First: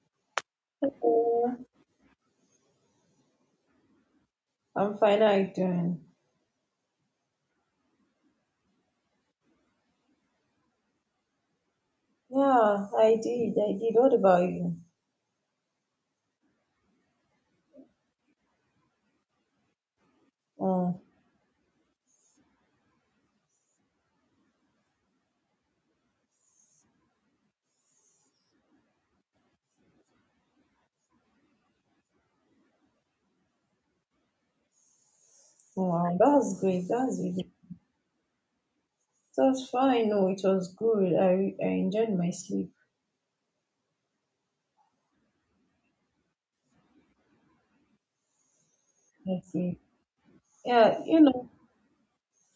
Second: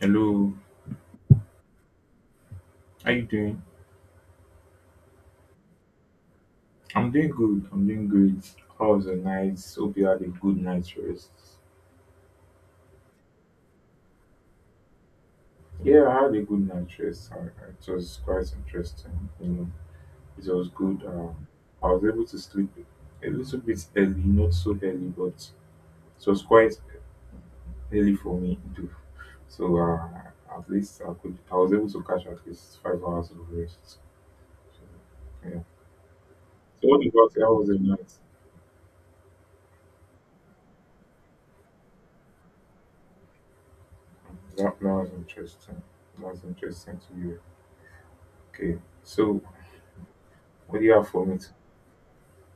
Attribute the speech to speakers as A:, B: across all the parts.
A: Hello,
B: Hello.
A: how you doing?
B: I'm fine. How are you doing?
A: I'm doing good. I'm doing great. How was the night? Hope you had a good night's rest.
B: Yeah, I did. I did. What about you?
A: Yeah, I had a good night's rest. It was quite interesting. It was
B: Oh,
A: good. I was able to sleep a little bit early, not so early, but it was quite early for me too. So at least I could. I was able to catch at least 5 hours of rest. So, yeah.
B: oh, wow. That's great.
A: So what
B: That's
A: about
B: really.
A: you? How
B: It
A: was the night?
B: was fine. No, it was good. I enjoyed my sleep.
A: That was interesting. That was interesting to you. Okay,
B: I
A: so
B: think.
A: what do you
B: Yeah,
A: have
B: you
A: for me?
B: know,
A: To-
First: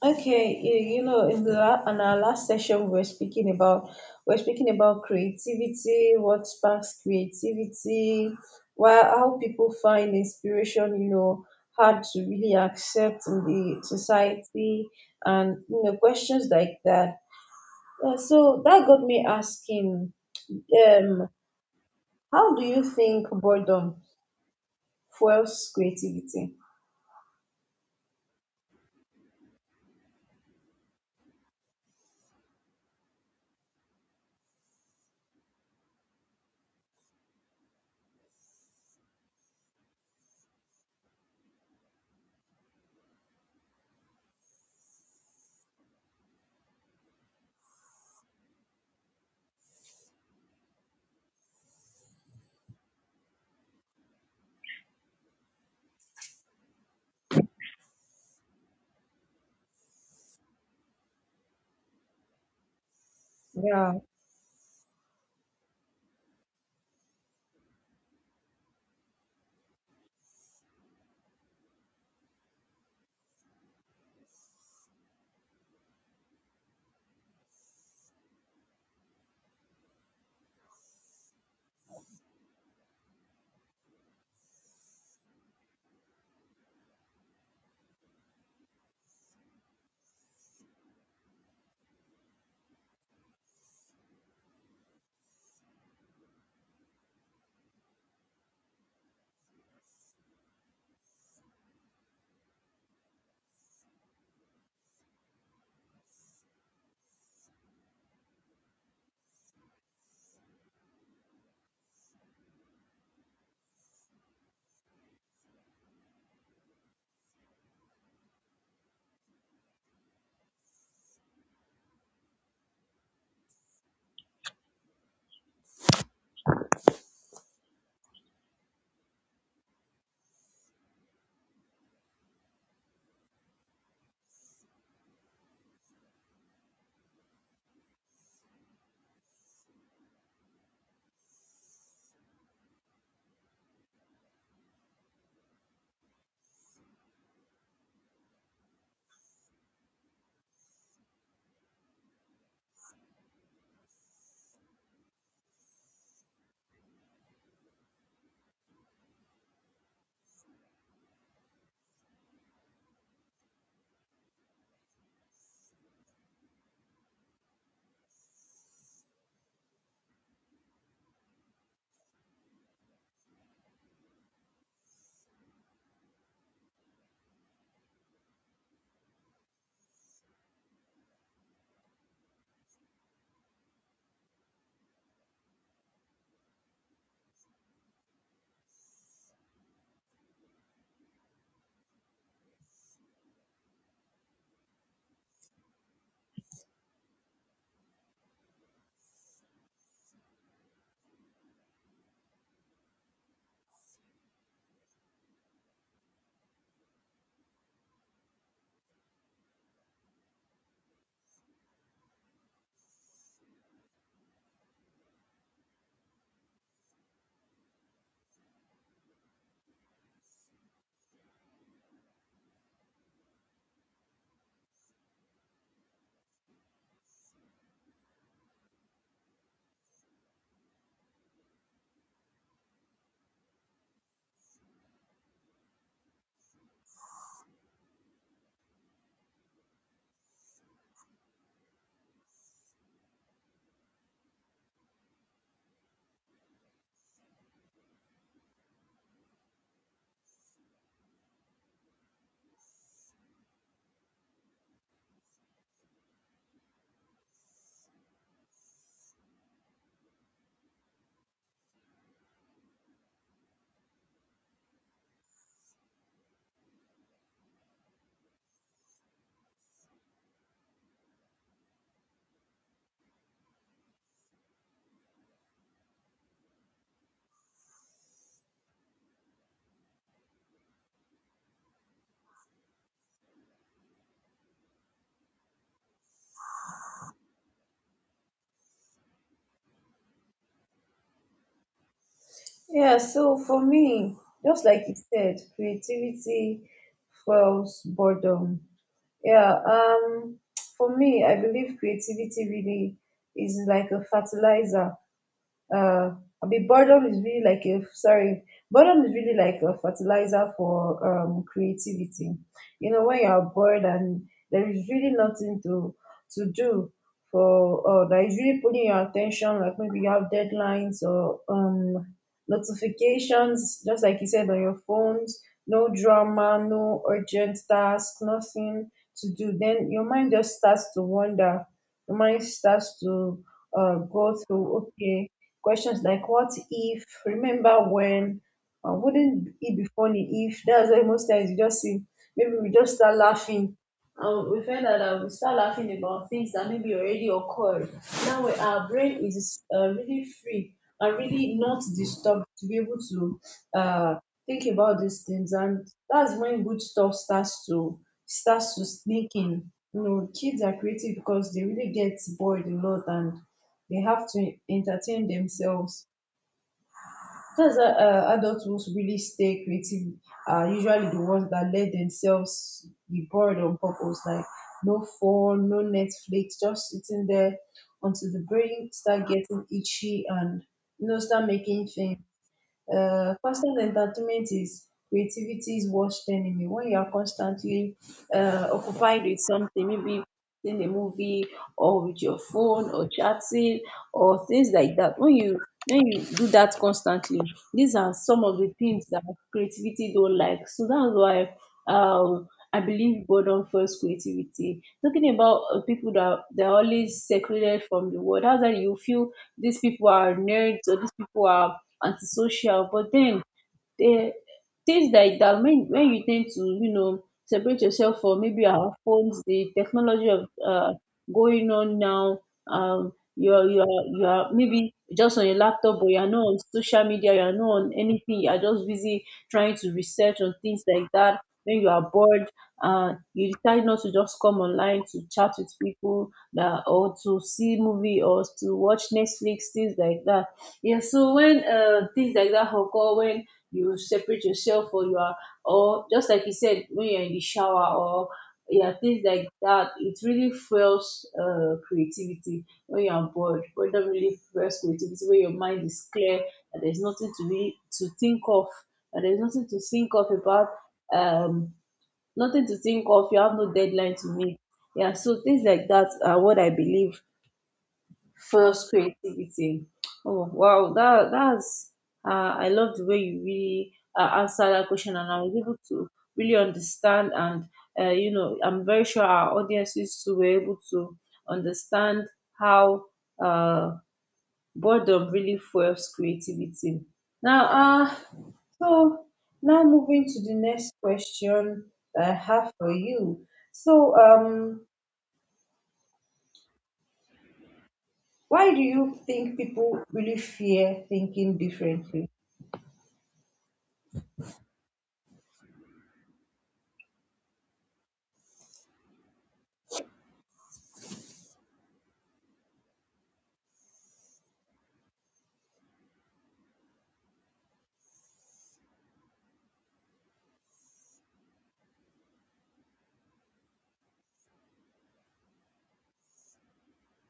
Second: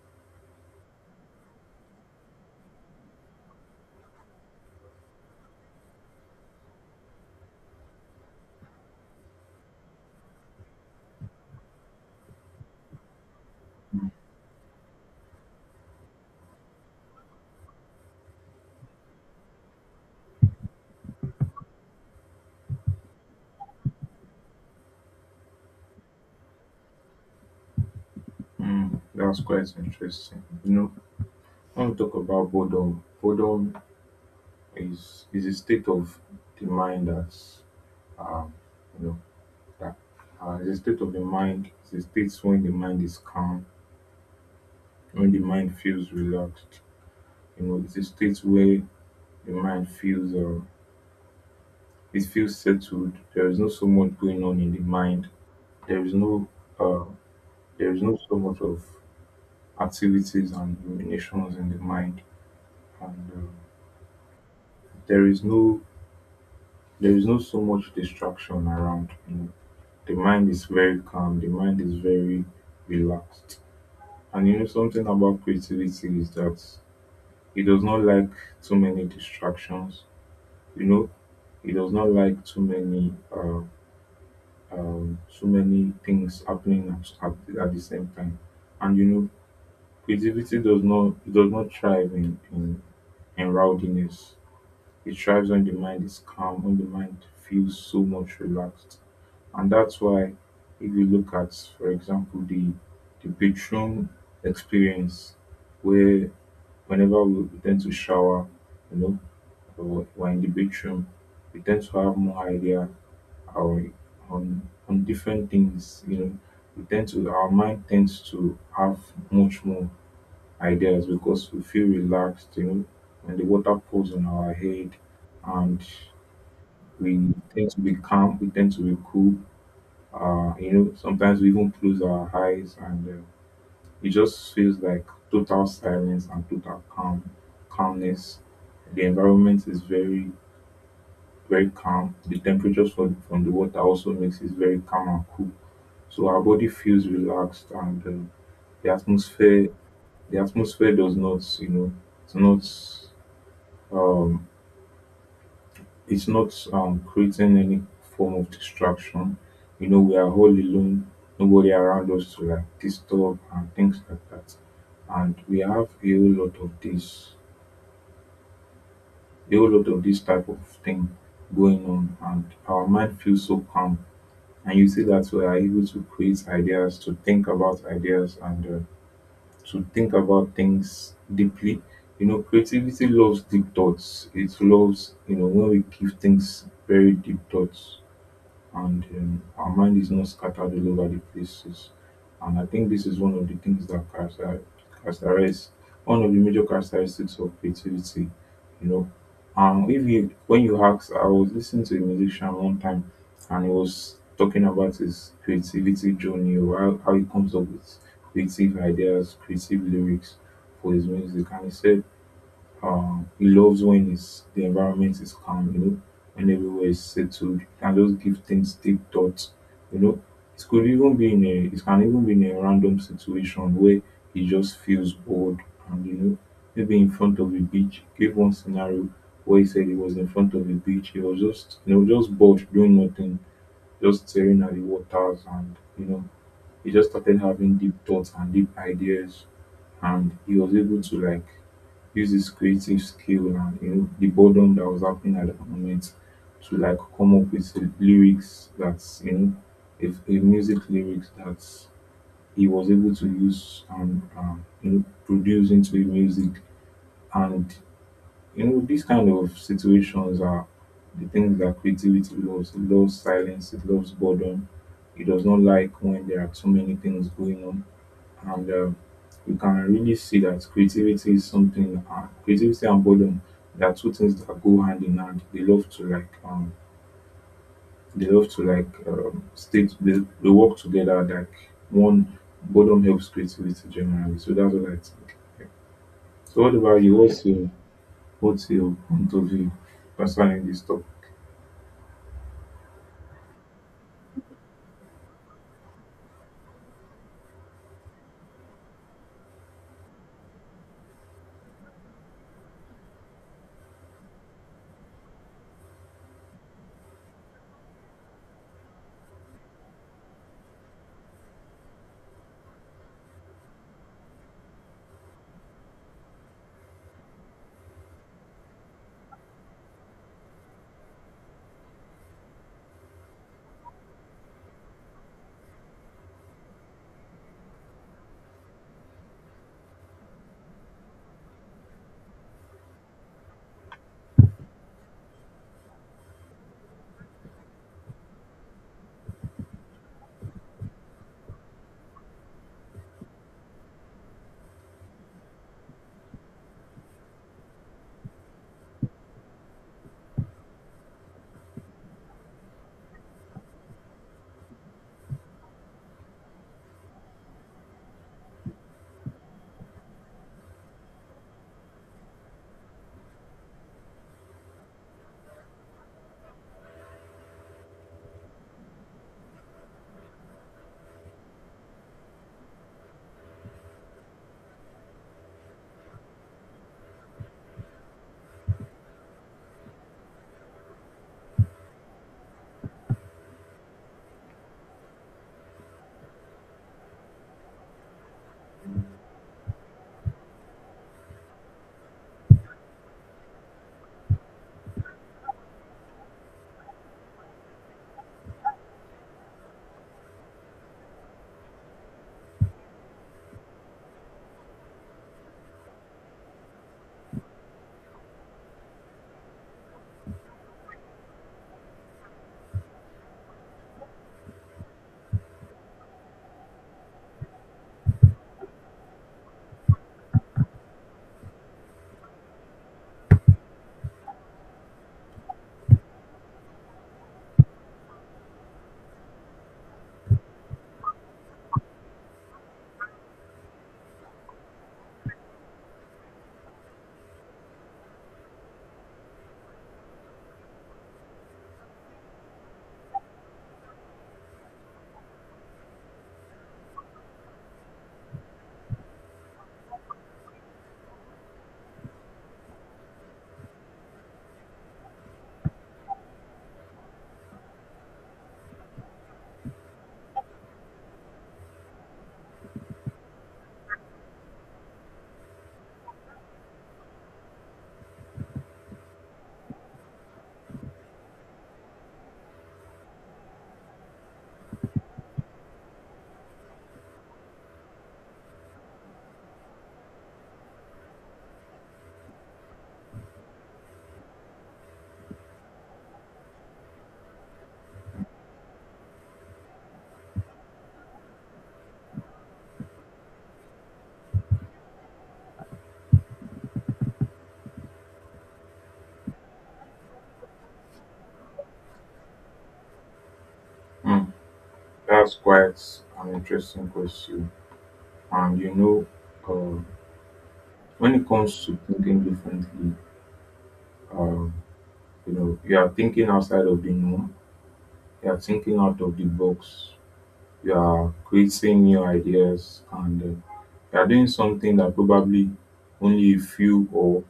B: okay, you know, in our last session, we are speaking about creativity, what sparks creativity, why how people find inspiration, you know, hard to really accept in the society, and you know, questions like that. So that got me asking, um, how do you think boredom fuels creativity?
A: Hmm, that's quite interesting. You know, when we talk about boredom, boredom is a state of the mind that's um you know that is a state of the mind. It's a state when the mind is calm, when the mind feels relaxed. You know, it's a state where the mind feels it feels settled. There is no so much going on in the mind. There is no uh, there is no so much of activities and ruminations in the mind and
B: Yeah.
A: there is no there is no so much distraction around, you know, the mind is very calm, the mind is very relaxed. And you know, something about creativity is that it does not like too many distractions, you know. It does not like too many things happening at, at the same time. And you know, creativity does not, it does not thrive in rowdiness. It thrives when the mind is calm, when the mind feels so much relaxed. And that's why if you look at, for example, the bedroom experience where whenever we tend to shower, you know, or we're in the bedroom, we tend to have more idea our on on different things, you know. We tend to, our mind tends to have much more ideas because we feel relaxed, you know, when the water pours on our head, and we tend to be calm, we tend to be cool. You know, sometimes we even close our eyes, and it just feels like total silence and total calm, calmness. The environment is very, very calm. The temperatures from the water also makes it very calm and cool. So our body feels relaxed, and the atmosphere, the atmosphere does not, you know, it's not. Um, it's not creating any form of distraction. You know, we are all alone, nobody around us to like disturb and things like that. And we have a whole lot of this, a whole lot of this type of thing going on, and our mind feels so calm. And you see that we are able to create ideas, to think about ideas, and to think about things deeply. You know, creativity loves deep thoughts. It loves, you know, when we give things very deep thoughts, and our mind is not scattered all over the places. And I think this is one of the things that characterize one of the major characteristics of creativity. You know, if you when you ask, I was listening to a musician one time, and he was talking about his creativity journey, or how he comes up with creative ideas, creative lyrics for his music, and he said he loves when his the environment is calm, you know, when everywhere is settled. He can just give things deep thoughts, you know. It could even be in a, it can even be in a random situation where he just feels bored and, you know, maybe in front of a beach. Give one scenario where he said he was in front of a beach. He was just, you know, just bored doing nothing, just staring at the waters and, you know, he just started having deep thoughts and deep ideas, and he was able to like use this creative skill and, you know, the boredom that was happening at the moment to like come up with a lyrics that's, you know, if a music lyrics that he was able to use and, you know, produce into a music. And you know, these kind of situations are the things that creativity loves. It loves silence, it loves boredom. It does not like when there are too many things going on, and you can really see that creativity is something creativity and boredom, they are two things that go hand in hand, they love to like they love to like state they work together like one. Boredom helps creativity generally, so that's what I think, yeah. So what about you, what's your point of view concerning this topic?
B: Yeah, so for me, just like you said, creativity fuels boredom. Yeah, for me, I believe creativity really is like a fertilizer uh, I mean, boredom is really like a sorry, boredom is really like a fertilizer for creativity. You know, when you are bored and there is really nothing to do for or that is really pulling your attention, like maybe you have deadlines or notifications, just like you said on your phones, no drama, no urgent task, nothing to do. Then your mind just starts to wander. Your mind starts to go through, okay, questions like what if, remember when, wouldn't it be funny if? That's why most times you just see, maybe we just start laughing. We find out that we start laughing about things that maybe already occurred. Our brain is really free and really not disturbed to be able to uh, think about these things, and that's when good stuff starts to sneak in. You know, kids are creative because they really get bored a lot and they have to entertain themselves. That's why adults who really stay creative are usually the ones that let themselves be bored on purpose, like no phone, no Netflix, just sitting there until the brain start getting itchy and you know start making things. Constant entertainment is creativitys worst enemy. When you are constantly occupied with something, maybe in a movie or with your phone or chatting or things like that, when you do that constantly, these are some of the things that creativity don't like. So that's why um I believe boredom fuels creativity. Talking about people that they're always secluded from the world, that's why you feel these people are nerds or these people are antisocial. But then they, things like that, when you tend to, you know, separate yourself from maybe our phones, the technology of going on now, you're you're maybe just on your laptop but you're not on social media, you're not on anything, you're just busy trying to research on things like that. When you are bored, you decide not to just come online to chat with people that, or to see movie or to watch Netflix, things like that. Yeah, so when things like that occur, when you separate yourself or you are, or just like you said, when you're in the shower or yeah, things like that, it really fuels creativity. When you're bored, boredom really fuels creativity, where your mind is clear and there's nothing to really to think of, and there's nothing to think of about, um nothing to think of, you have no deadline to meet. Yeah, so things like that are what I believe. First creativity. Oh wow, that's I love the way you really answer that question, and I was able to really understand, and you know, I'm very sure our audiences too were able to understand how, uh, boredom really fuels creativity. Now, so now, um, so why?
A: Hmm, that's quite an interesting question. And you know, uh, when it comes to thinking differently, um, you know, you are thinking outside of the norm, you are thinking out of the box, you are creating new ideas, and you are doing something that probably only a few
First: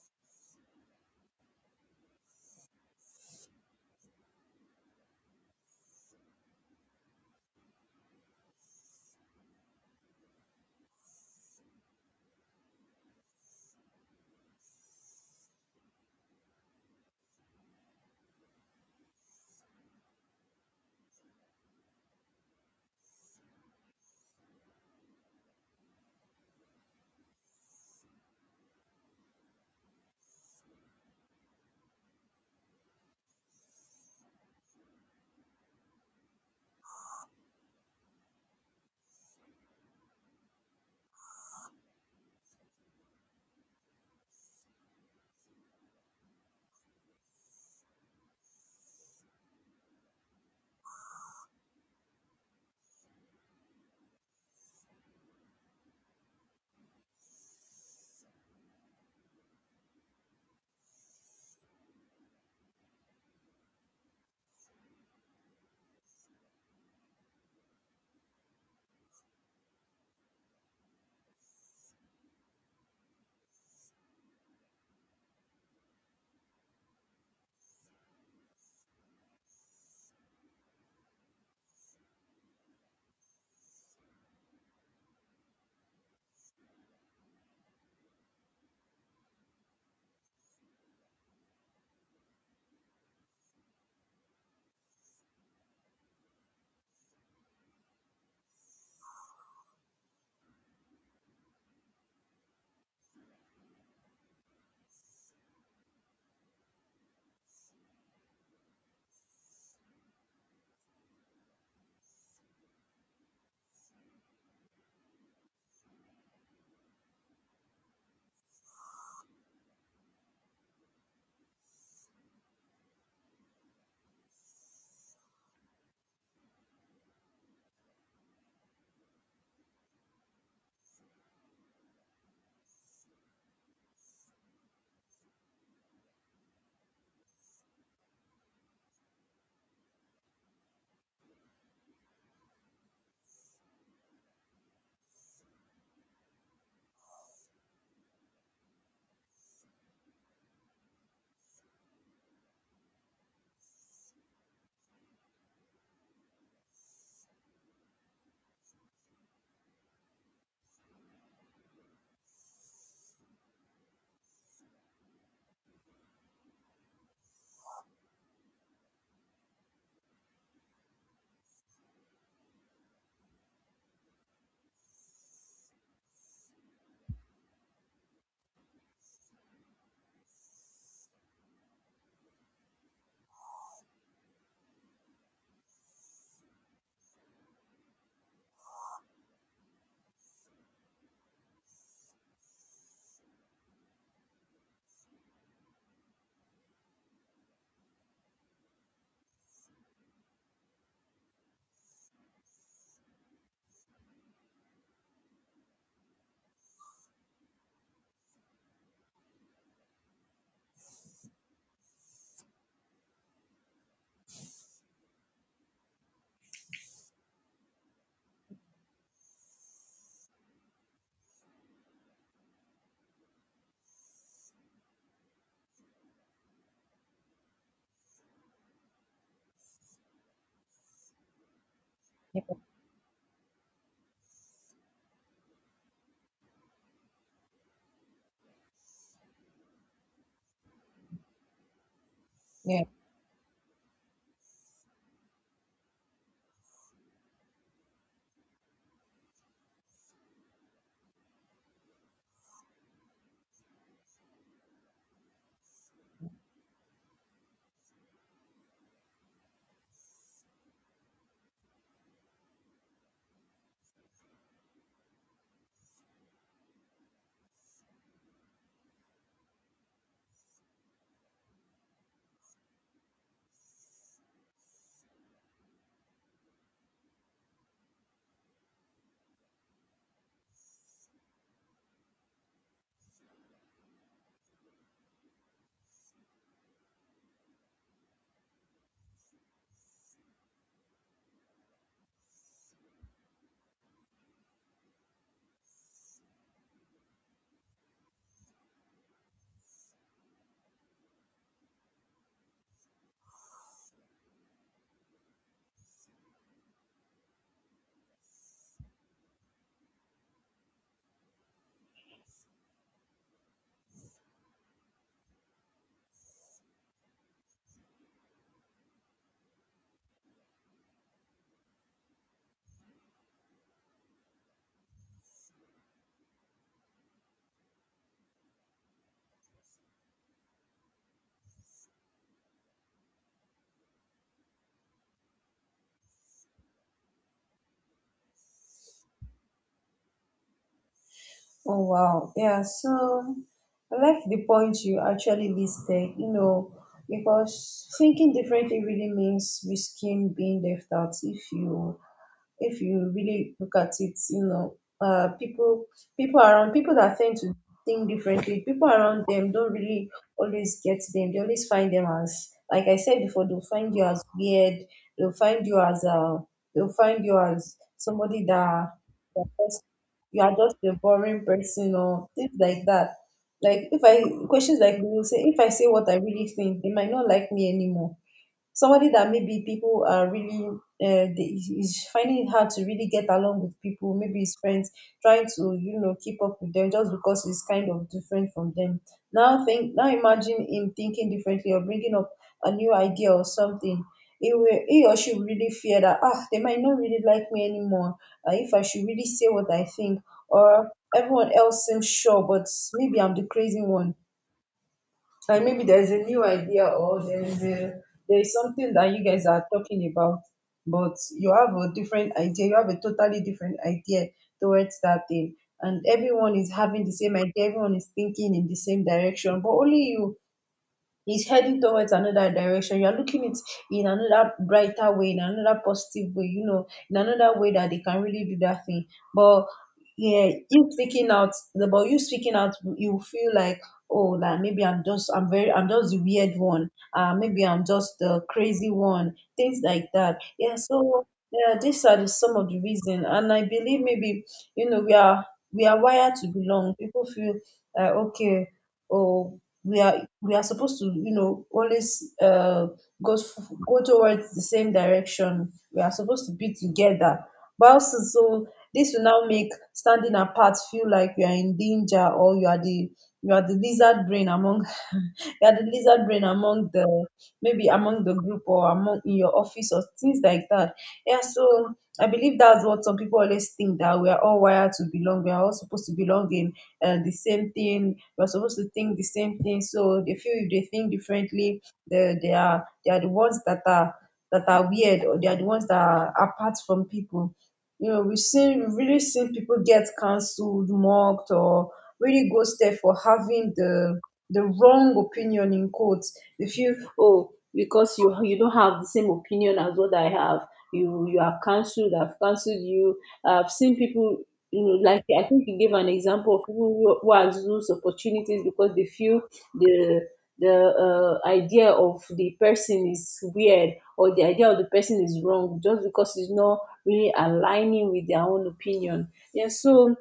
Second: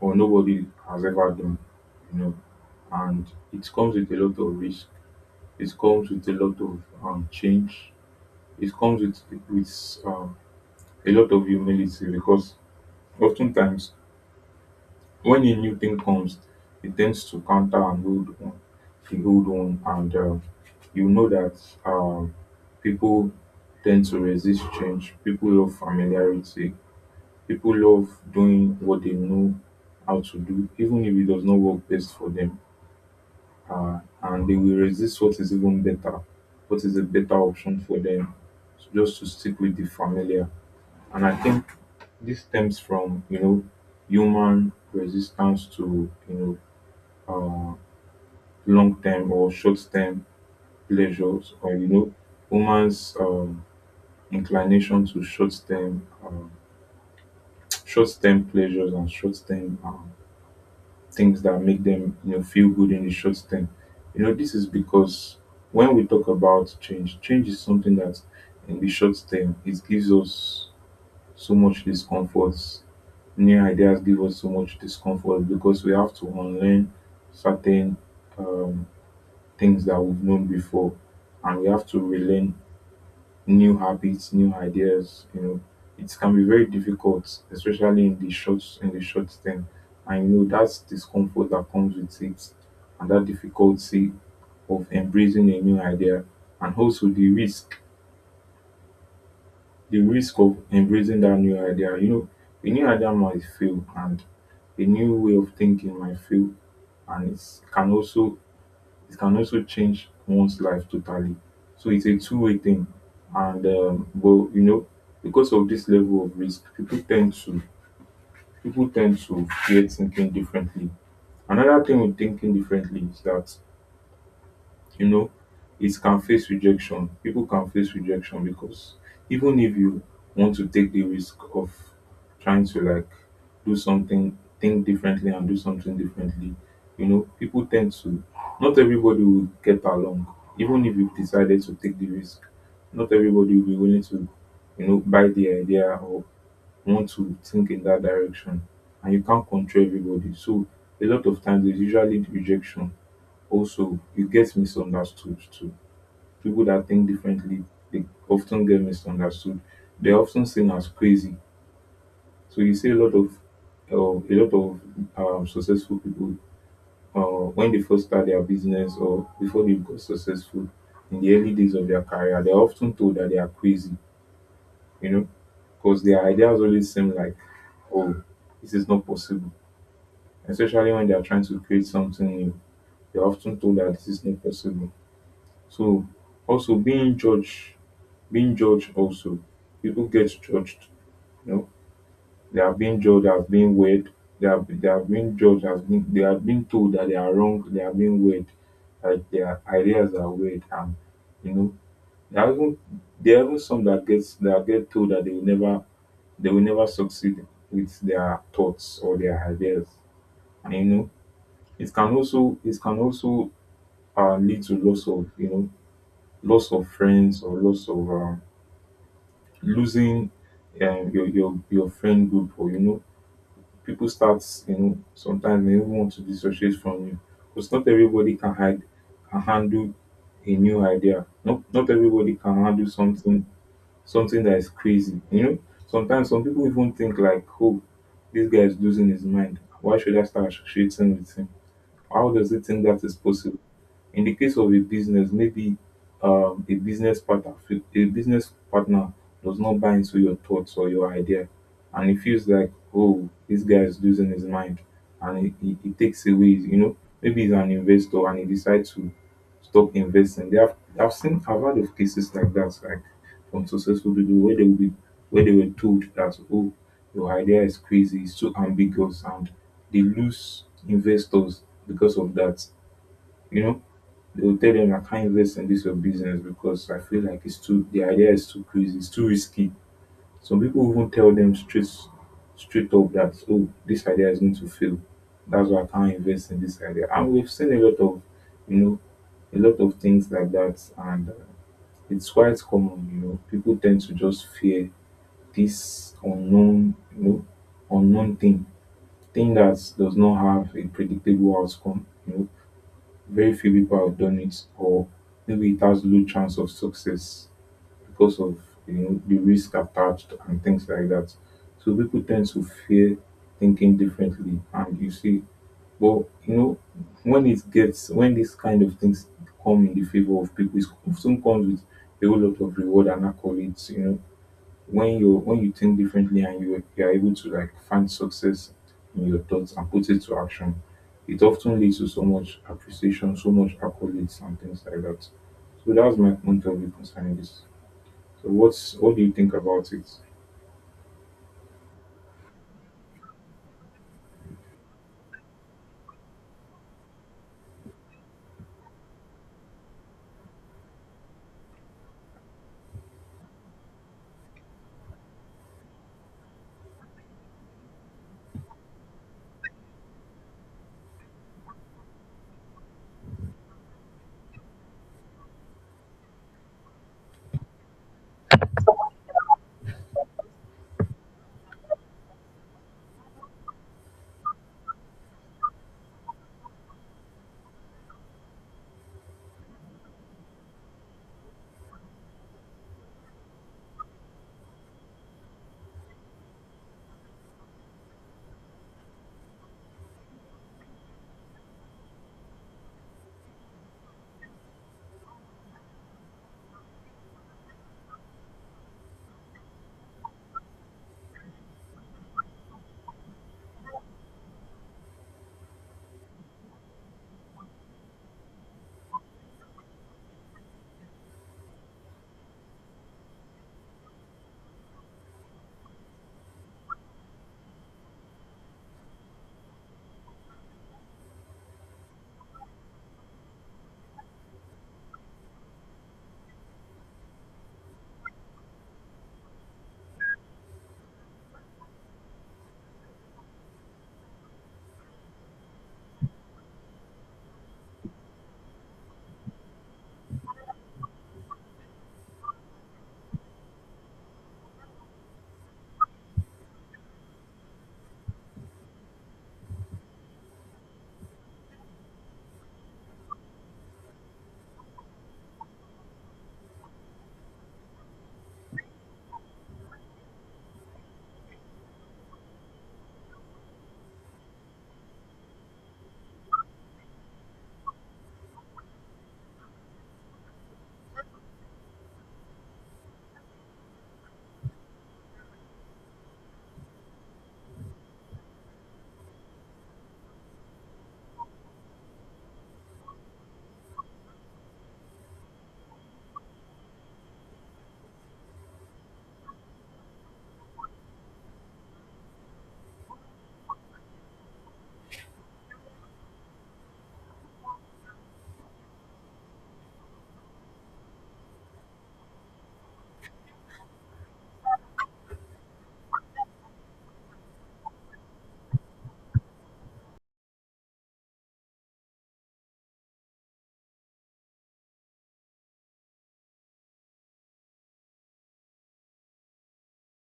A: or nobody has ever done. You know, and it comes with a lot of risk. It comes with a lot of change. It comes with with a lot of humility, because oftentimes when a new thing comes, it tends to counter an old one, the old one, and you know that um, people tend to resist change. People love familiarity. People love doing what they know how to do, even if it does not work best for them. And they will resist what is even better, what is a better option for them, so just to stick with the familiar. And I think this stems from, you know, human resistance to, you know, long term or short term pleasures, or you know, woman's inclination to short term short term pleasures and short term things that make them, you know, feel good in the short term. You know, this is because when we talk about change, change is something that in the short term it gives us so much discomfort. New ideas give us so much discomfort because we have to unlearn certain um, things that we've known before, and we have to relearn new habits, new ideas, you know. It can be very difficult, especially in the short term. I know that's discomfort that comes with it, and that difficulty of embracing a new idea, and also the risk, the risk of embracing that new idea. You know, a new idea might fail and a new way of thinking might fail, and can also it can also change one's life totally. So it's a two-way thing. And but you know, because of this level of risk, people tend to fear thinking differently. Another thing with thinking differently is that, you know, it can face rejection, people can face rejection, because even if you want to take the risk of trying to like do something, think differently and do something differently, you know, people tend to not everybody will get along. Even if you've decided to take the risk, not everybody will be willing to, you know, buy the idea or want to think in that direction, and you can't control everybody. So a lot of times there's usually rejection. Also, you get misunderstood too. People that think differently, they often get misunderstood. They're often seen as crazy. So you see a lot of successful people, when they first start their business or before they got successful, in the early days of their career, they're often told that they are crazy, you know, because their ideas always seem like, oh, this is not possible. Especially when they are trying to create something new, they're often told that this is not possible. So also being judged also, people get judged. You know, they are being judged as being weird. They are being judged as being they are being told that they are wrong. They are being weird. Like their ideas are weird, and you know, there are even there are even some that gets that get told that they will never succeed with their thoughts or their ideas. And it can also lead to loss of, loss of friends, or loss of, losing, your friend group. Or, people start. Sometimes they even want to dissociate from you, because not everybody can handle a new idea. Not everybody can handle something that is crazy. Sometimes some people even think, like, "Oh, this guy is losing his mind. Why should I start associating with him? How does he
B: Yeah.
A: think that is possible?" In the case of a business, maybe, a business partner does not buy into your thoughts or your idea, and it feels like, "Oh, this guy is losing his mind," and it takes away. Maybe he's an investor, and he decides to stop investing. I've heard of cases like that, like from successful people where where they were told that, "Oh, your idea is crazy, it's too ambiguous," and they lose investors because of that. You know they will tell them, "I can't invest in this your business, because I feel like it's too the idea is too crazy, it's too risky." Some people even tell them straight up that, "Oh, this idea is going to fail. That's why I can't invest in this idea." And we've seen a lot of, you know a lot of things like that. And, it's quite common. People tend to just fear this unknown, unknown thing. Thing that does not have a predictable outcome. Very few people have done it, or maybe it has low chance of success because of, the risk attached, and things like that. So people tend to fear thinking differently, and you see. But, when it gets when these kind of things come in the favor of people, it often comes with a whole lot of reward and accolades. When you think differently and you are able to, like, find success in your thoughts and put it to action, it often leads to so much appreciation, so much accolades, and things like that. So that's my point of view concerning this. So, what do you think about it?
B: Oh wow. Yeah, so I like the point you actually listed, you know, because thinking differently really means risking being left out if you really look at it, you know, people, people around people that tend to think differently, people around them don't really always get them. They always find them as, like I said before, they'll find you as weird, they'll find you as somebody that that you are just a boring person or things like that. Like if I questions like you say, If I say what I really think, they might not like me anymore. Somebody that maybe people are really is finding it hard to really get along with people, maybe his friends, trying to you know keep up with them just because he's kind of different from them, now imagine him thinking differently or bringing up a new idea or something. He or she will really fear that, ah, they might not really like me anymore if I should really say what I think. Or everyone else seems sure, but maybe I'm the crazy one. And maybe there's a new idea, or there's a there's something that you guys are talking about, but you have a different idea, you have a totally different idea towards that thing. And everyone is having the same idea, everyone is thinking in the same direction, but only you is heading towards another direction. You are looking it in another brighter way, in another positive way, you know, in another way that they can really do that thing. But yeah you speaking out, you feel like, oh, that maybe I'm just the weird one, maybe I'm just the crazy one, things like that. Yeah, so yeah, these are the, some of the reason, and I believe maybe you know we are wired to belong. People feel, okay, oh, we are supposed to you know always go towards the same direction, we are supposed to be together. But also, so this will now make standing apart feel like you are in danger, or you are the, you are the lizard brain among you are the lizard brain among the, maybe among the group, or among in your office or things like that. Yeah, so I believe that's what some people always think, that we are all wired to belong. We are all supposed to belong in the same thing. We're supposed to think the same thing. So they feel if they think differently, they are the ones that are weird, or they are the ones that are apart from people. You know, we've really seen people get cancelled, mocked, or really ghosted for having the wrong opinion, in quotes. If you, oh, because you don't have the same opinion as what I have, you are cancelled, I've cancelled you. I've seen people, you know, like I think you gave an example of people who has lose opportunities because they feel the, idea of the person is weird, or the idea of the person is wrong just because it's not really aligning with their own opinion. Yeah so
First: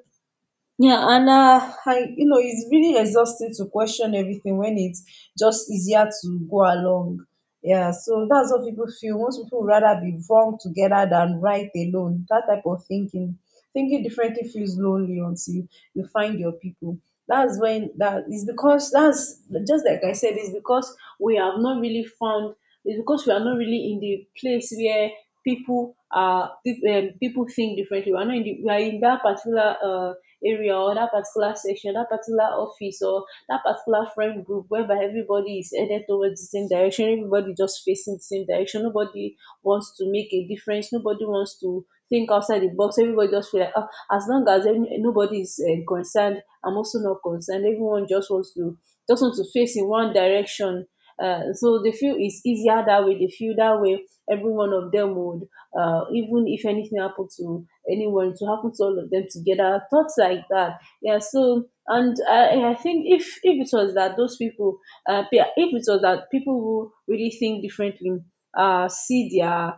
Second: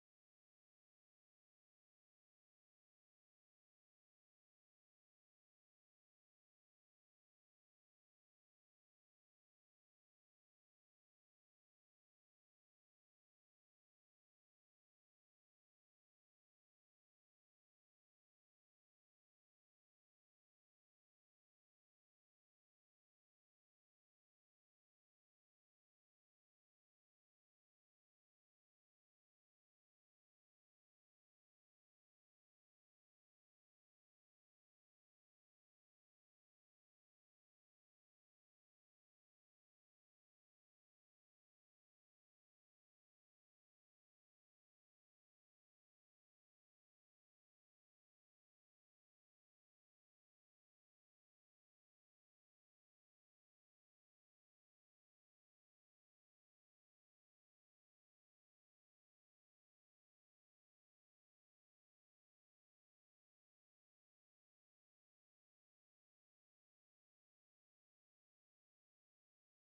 B: yeah, and I, you know, it's really exhausting to question everything when it's just easier to go along. Yeah, so that's what people feel. Most people would rather be wrong together than right alone. That type of thinking, thinking differently feels lonely until you find your people. That's when, that is because that's, just like I said, it's because we have not really found. It's because we are not really in the place where people are people think differently. We are not in the, we are in that particular area, or that particular section, that particular office, or that particular friend group whereby everybody is headed towards the same direction, everybody just facing the same direction. Nobody wants to make a difference, nobody wants to think outside the box. Everybody just feel like, oh, as long as any, nobody is concerned, I'm also not concerned. Everyone just want to face in one direction. So they feel it's easier that way. They feel that way. Every one of them would, even if anything happened to anyone, to happen to all of them together. Thoughts like that. Yeah. So, and I think if it was that those people, pe- if it was that people who really think differently, see their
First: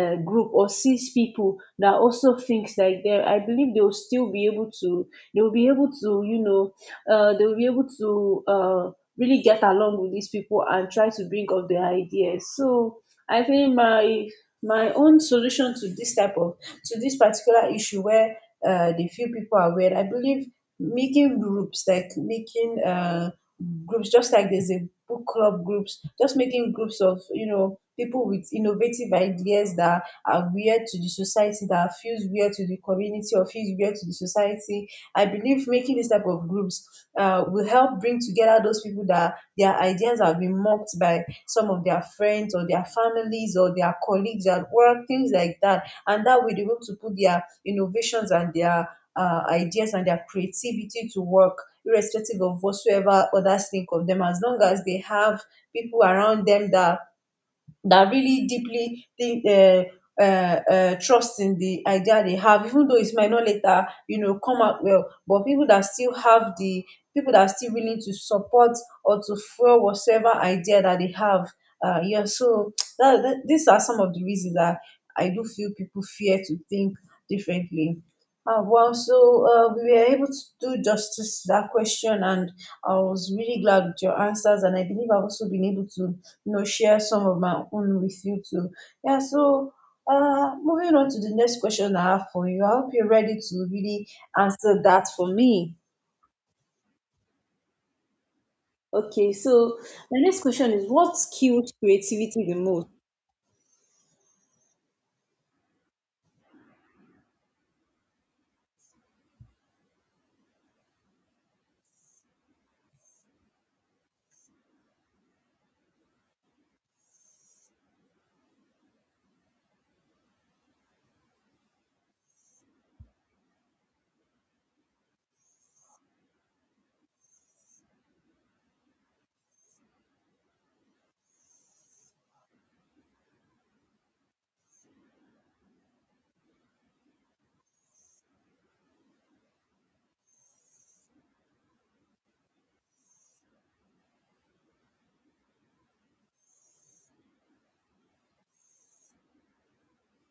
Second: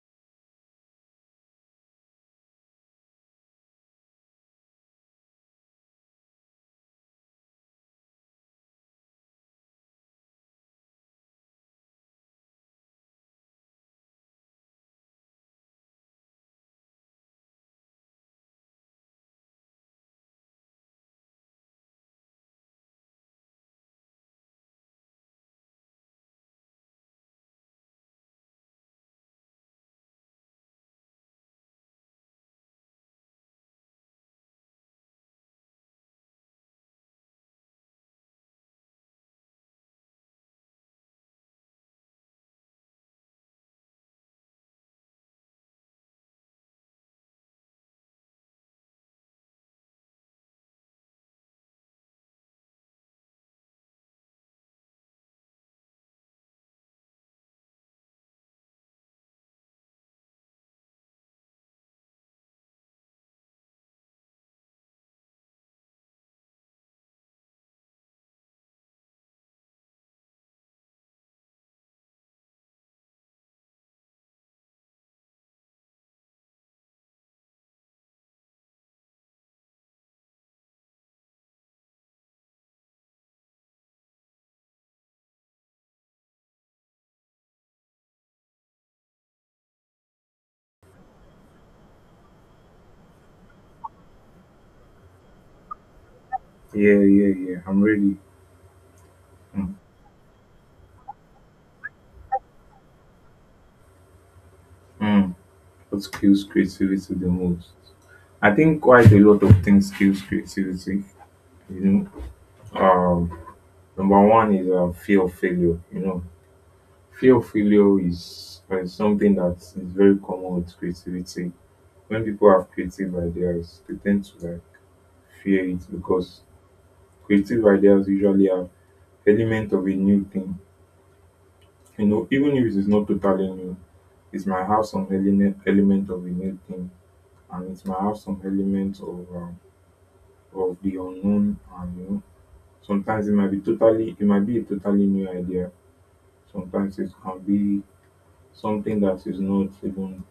B: group, or sees people that also thinks like them, I believe they will still be able to. They will be able to, you know, they will be able to really get along with these people and try to bring up their ideas. So I think my own solution to this type of, to this particular issue where the few people are aware. I believe making groups, like making groups, just like there's a book club groups, just making groups of, you know, people with innovative ideas that are weird to the society, that feels weird to the community or feels weird to the society. I believe making this type of groups will help bring together those people that their ideas have been mocked by some of their friends or their families or their colleagues at work, things like that, and that way they want to put their innovations and their ideas and their creativity to work irrespective of whatsoever others think of them as long as they have people around them that that really deeply think uh, trust in the idea they have, even though it might not later, you know, come out well. But people that still have the people that are still willing to support or to fuel whatever idea that they have. Yeah, so these are some of the reasons that I do feel people fear to think differently. Well, we were able to do justice to that question, and I was really glad with your answers, and I believe I've also been able to, you know, share some of my own with you too. Yeah, so moving on to the next question I have for you. I hope you're ready to really answer that for me.
A: Yeah, yeah, yeah. I'm ready.
B: Okay,
A: Mm,
B: so my next question is, what skewed creativity the most?
A: mm. What skills creativity the most? I think quite a lot of things skills creativity. You know, um, Number one is, fear of failure. Fear of failure is, something that is very common with creativity. When people have creative ideas, they tend to, like, fear it, because creative ideas usually have element of a new thing. You know, even if it is not totally new, it might have some element of a new thing, and it might have some element of the unknown. And, sometimes it might be totally, it might be a totally new idea. Sometimes it can be something that is not even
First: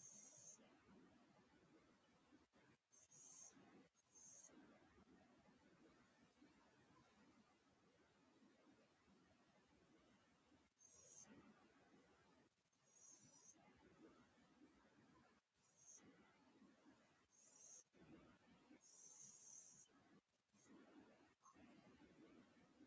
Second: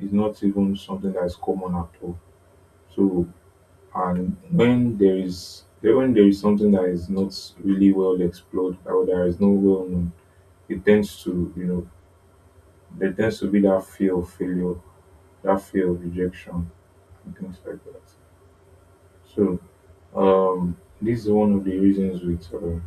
A: is not even something that is common at all. So, and when there is something that is not really well explored, or there is no well known, it tends to you know there tends to be that fear of failure, that fear of rejection, and things like that. So, um, this is one of the reasons with,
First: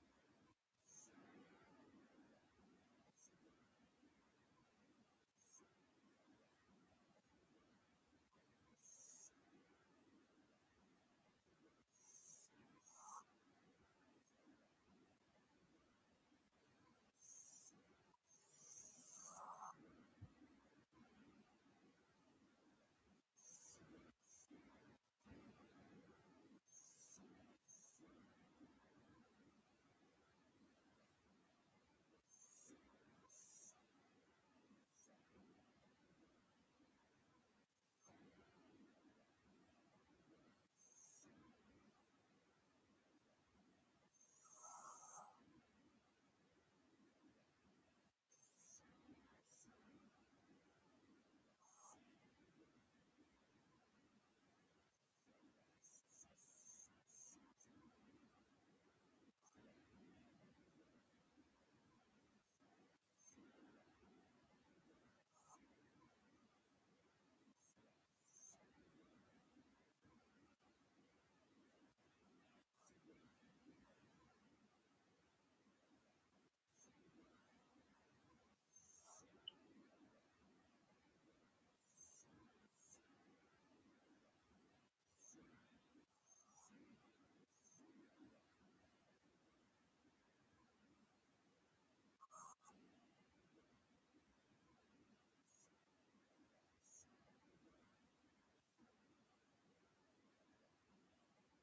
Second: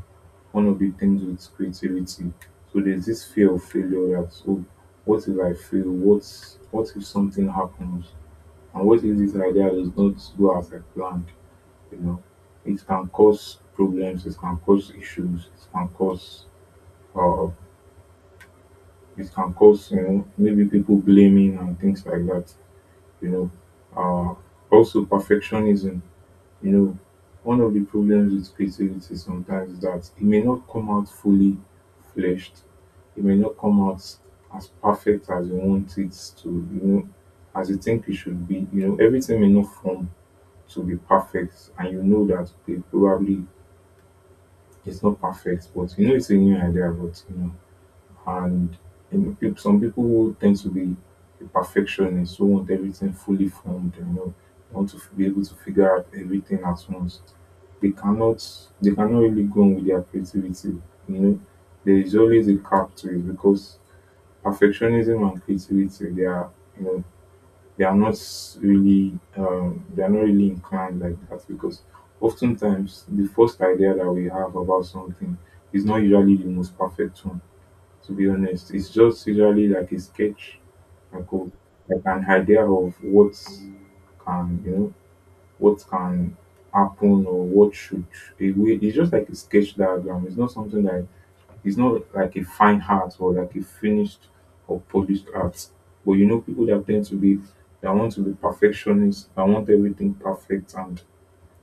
A: one of the things with creativity. So there's this fear of failure that, "Oh, what if I fail? What if something happens? And what if this idea does not go as I planned?" You know, it can cause problems, it can cause issues, it can cause, uh maybe people blaming, and things like that, you know. Also perfectionism. you know, One of the problems with creativity sometimes is that it may not come out fully fleshed. It may not come out as perfect as you want it to, as you think it should be. You know, everything may not form to be perfect, and you know that, okay, probably it's not perfect, but you know it's a new idea. But, you know, and you know, peop- some people tend to be a perfectionist who want everything fully formed, want to be able to figure out everything at once. They cannot they cannot really go on with their creativity, you know. There is always a cap to it, because perfectionism and creativity, you know they are not really, inclined like that, because oftentimes the first idea that we have about something is not usually the most perfect one. To be honest, it's just usually like a sketch, like an idea of can you know what can happen, or what should, a way. It's just like a sketch diagram. It's not like a fine art, or like a finished or polished art. But, people that want to be perfectionists, that want everything perfect, and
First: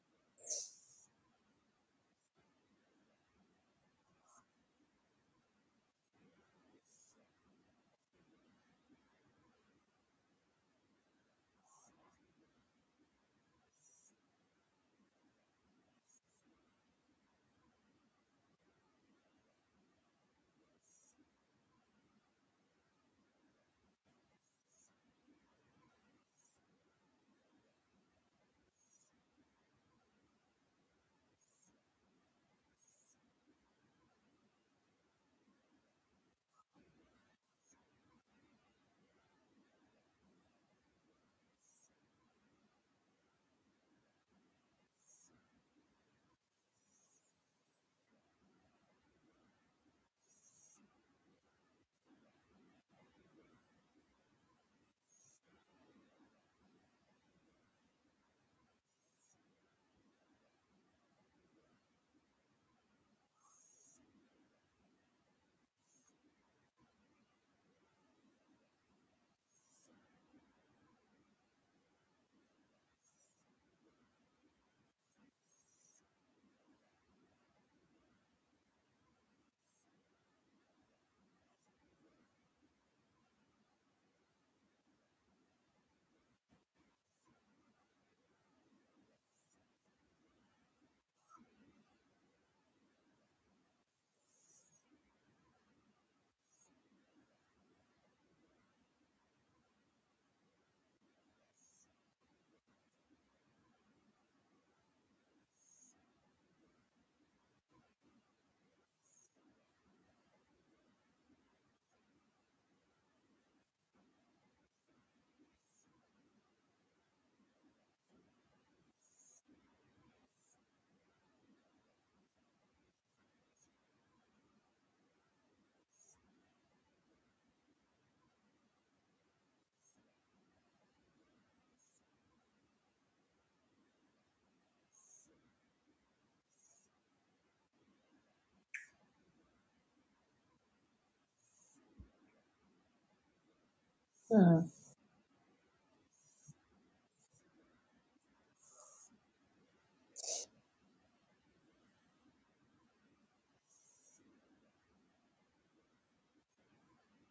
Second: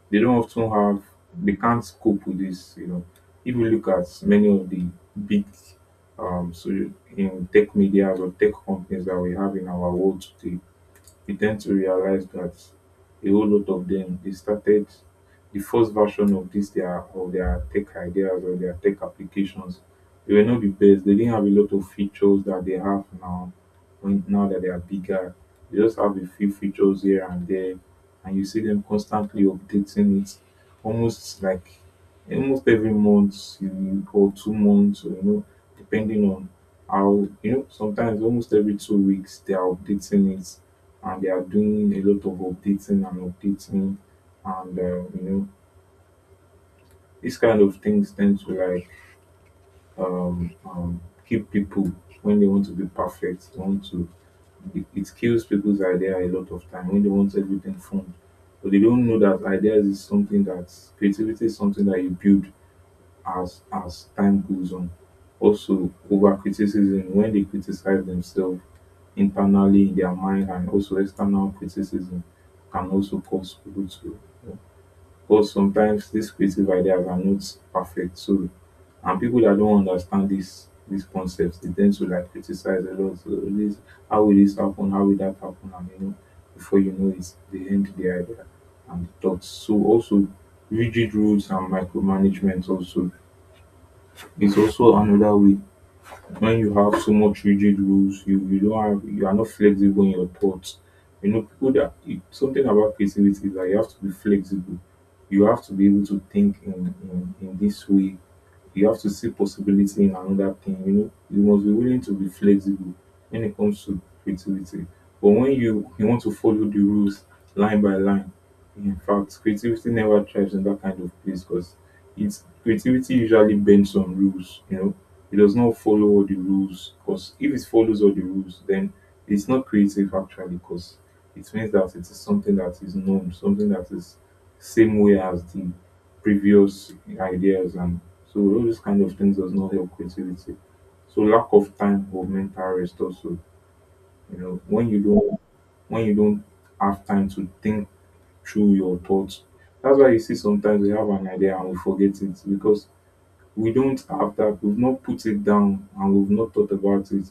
A: they don't often have they can't cope with this. You know, if you look at many of the big so in tech media or tech companies that we have in our world today, we tend to realize that a whole lot of them, they started the first version of, this their of their tech ideas or their tech applications. They were not the best. They didn't have a lot of features that they have now. When now that they are bigger, they just have a few features here and there. And you see them constantly updating it, almost like almost every month, or 2 months, or, depending on how, sometimes almost every 2 weeks they are updating it. And they are doing a lot of updating and updating. And, these kind of things tend to, like, um, um, keep people. When they want to be perfect, they want to it kills people's idea a lot of time when they want everything formed. But they don't know that ideas is something that creativity is something that you build as time goes on. Also, over criticism, when they criticize themselves internally in their mind, and also external criticism can also cause people to, because sometimes these creative ideas are not perfect. So, and people that don't understand this these concepts, they tend to, like, criticize a lot. So, this how will this happen? How will that happen? And, before you know it, they end the idea and the thoughts. So also rigid rules and micromanagement also is also another way. When you have so much rigid rules, you don't have you are not flexible in your thoughts. Something about creativity is that you have to be flexible. You have to be able to think in this way. You have to see possibility in another thing. You must be willing to be flexible when it comes to creativity. But when you want to follow the rules line by line, in fact, creativity never thrives in that kind of place, because it's creativity usually bends on rules. You know, it does not follow all the rules, because if it follows all the rules, then it's not creative actually, because it means that it is something that is known, something that is same way as the previous ideas. And so all these kind of things does not help creativity. So lack of time or mental rest also. You
B: Hmm.
A: know, when you don't have time to think through your thoughts. That's why you see, sometimes we have an idea and we forget it, because we don't have that, we've not put it down, and we've not thought about it.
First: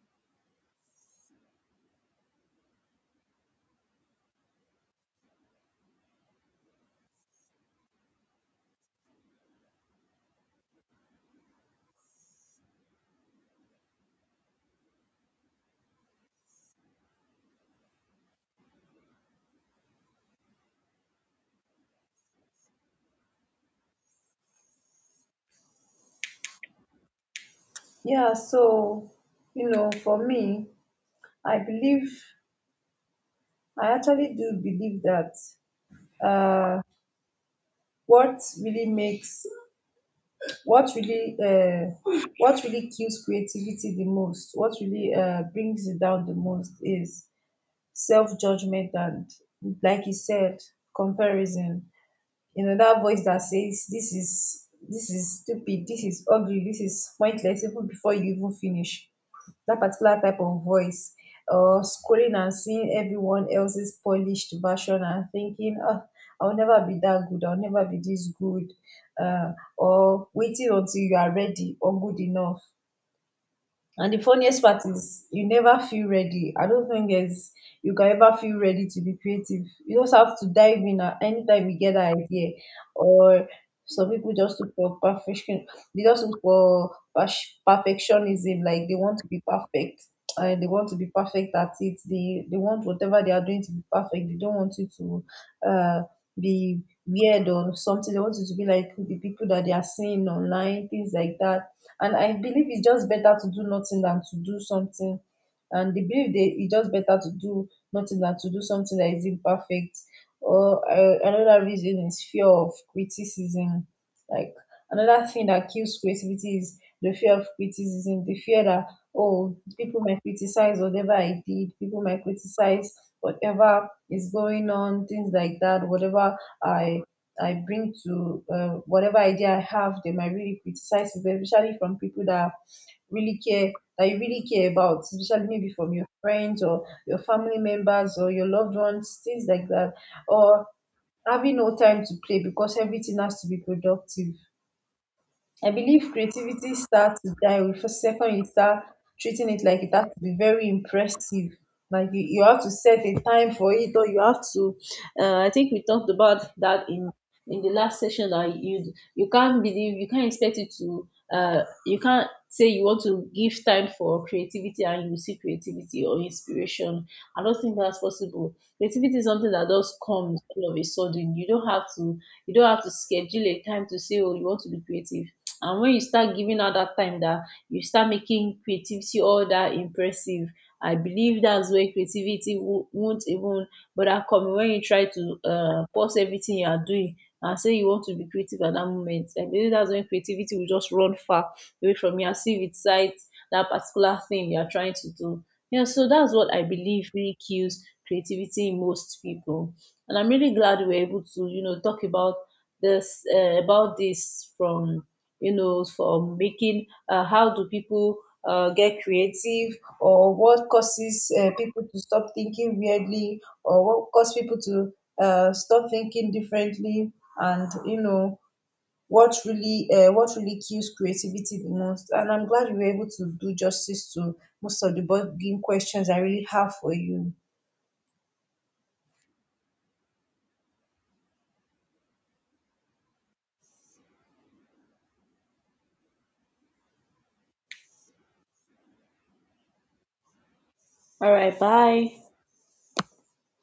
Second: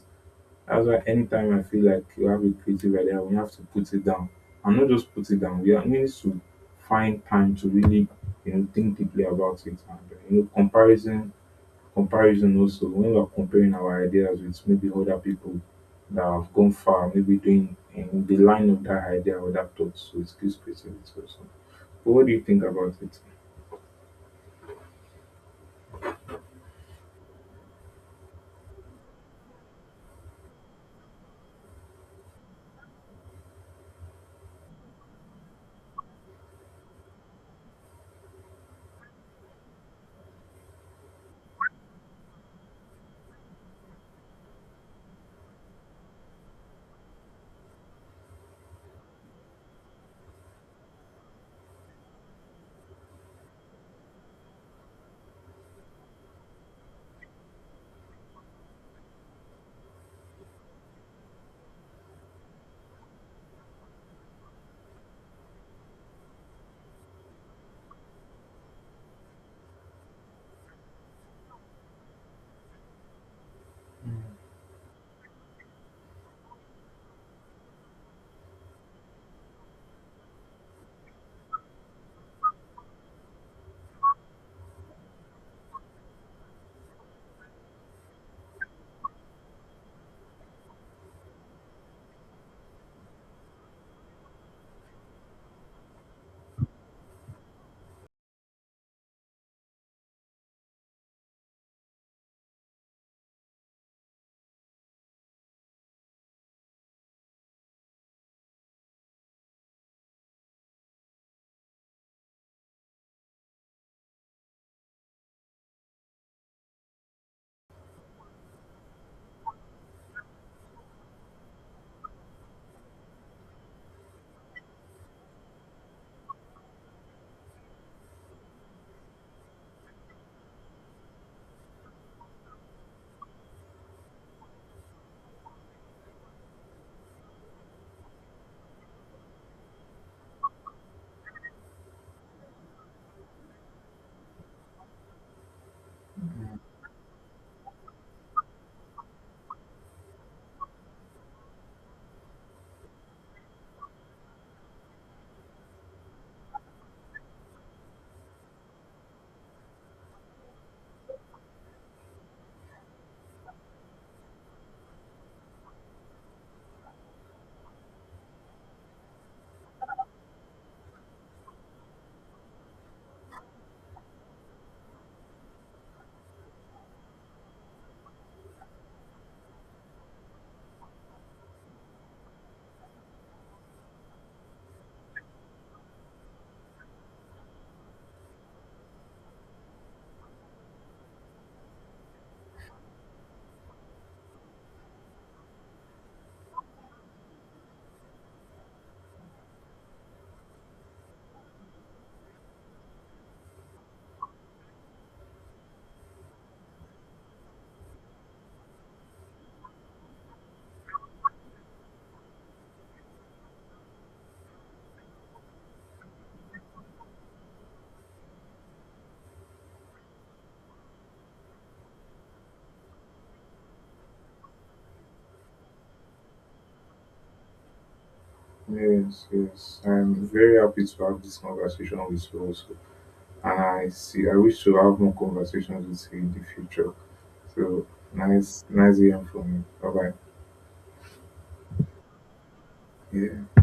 A: That's why anytime I feel like you have a creative idea, we have to put it down. And not just put it down. We need to find time to really, think deeply about it. And, comparison also. When we are comparing our ideas with maybe other people that have gone far, maybe doing in the line of that idea or that thought, so it gives creativity also. But what do you think about it?
B: Yeah, so, you know, for me, I believe, I actually do believe that what really makes, what really, uh, what really kills creativity the most, what really brings it down the most is self-judgment and, like you said, comparison. You know, that voice that says, this is, this is stupid, this is ugly, this is pointless, even before you even finish, that particular type of voice, or scrolling and seeing everyone else's polished version and thinking, oh, I'll never be that good, I'll never be this good. Or waiting until you are ready or good enough. And the funniest part is, you never feel ready. I don't think there's, you can ever feel ready to be creative. You just have to dive in at any time you get an idea. Or some people just look for perfection. They just look for perfectionism. Like, they want to be perfect. And they want to be perfect at it. They want whatever they are doing to be perfect. They don't want it to uh be weird or something. They want it to be like the people that they are seeing online, things like that, and I believe it's just better to do nothing than to do something, and the belief dey it's just better to do nothing than to do something that is imperfect. Or another reason is fear of criticism. Like, another thing that kills creativity is the fear of criticism, the fear that, oh, people might criticize whatever I did, people might criticize whatever is going on, things like that, whatever i I bring to whatever idea I have, they might really criticize it, especially from people that really care, that you really care about, especially maybe from your friends or your family members or your loved ones, things like that. Or having no time to play because everything has to be productive. I believe
A: Mm.
B: creativity starts to die with the second you start treating it like it has to be very impressive. Like you have to set a time for it, or you have to. I think we talked about that in the last session that you can't believe you can't expect it to. You can't say you want to give time for creativity and you see creativity or inspiration. I don't think that's possible. Creativity is something that just comes all of a sudden. You don't have to schedule a time to say, oh, you want to be creative, and when you start giving out that time that you start making creativity all that impressive, I believe that's where creativity won't even bother coming. When you try to pause everything you are doing and say you want to be creative at that moment, I believe that's when creativity will just run far away from you, as if it cites that particular thing you are trying to do. Yeah, so that's what I believe really kills creativity in most people. And I'm really glad we were able to, you know, talk about this from, you know, for making, how do people get creative, or what causes people to stop thinking weirdly, or what causes people to stop thinking differently, and you know what really kills creativity the most. And I'm glad you were able to do justice to most of the bugging questions I really have for you.
A: Yes, yes. I'm very happy to have this conversation with you also, and I wish to have more conversations with you in the future. So, nice hearing from you. Bye bye.
B: All right, bye.
A: Yeah.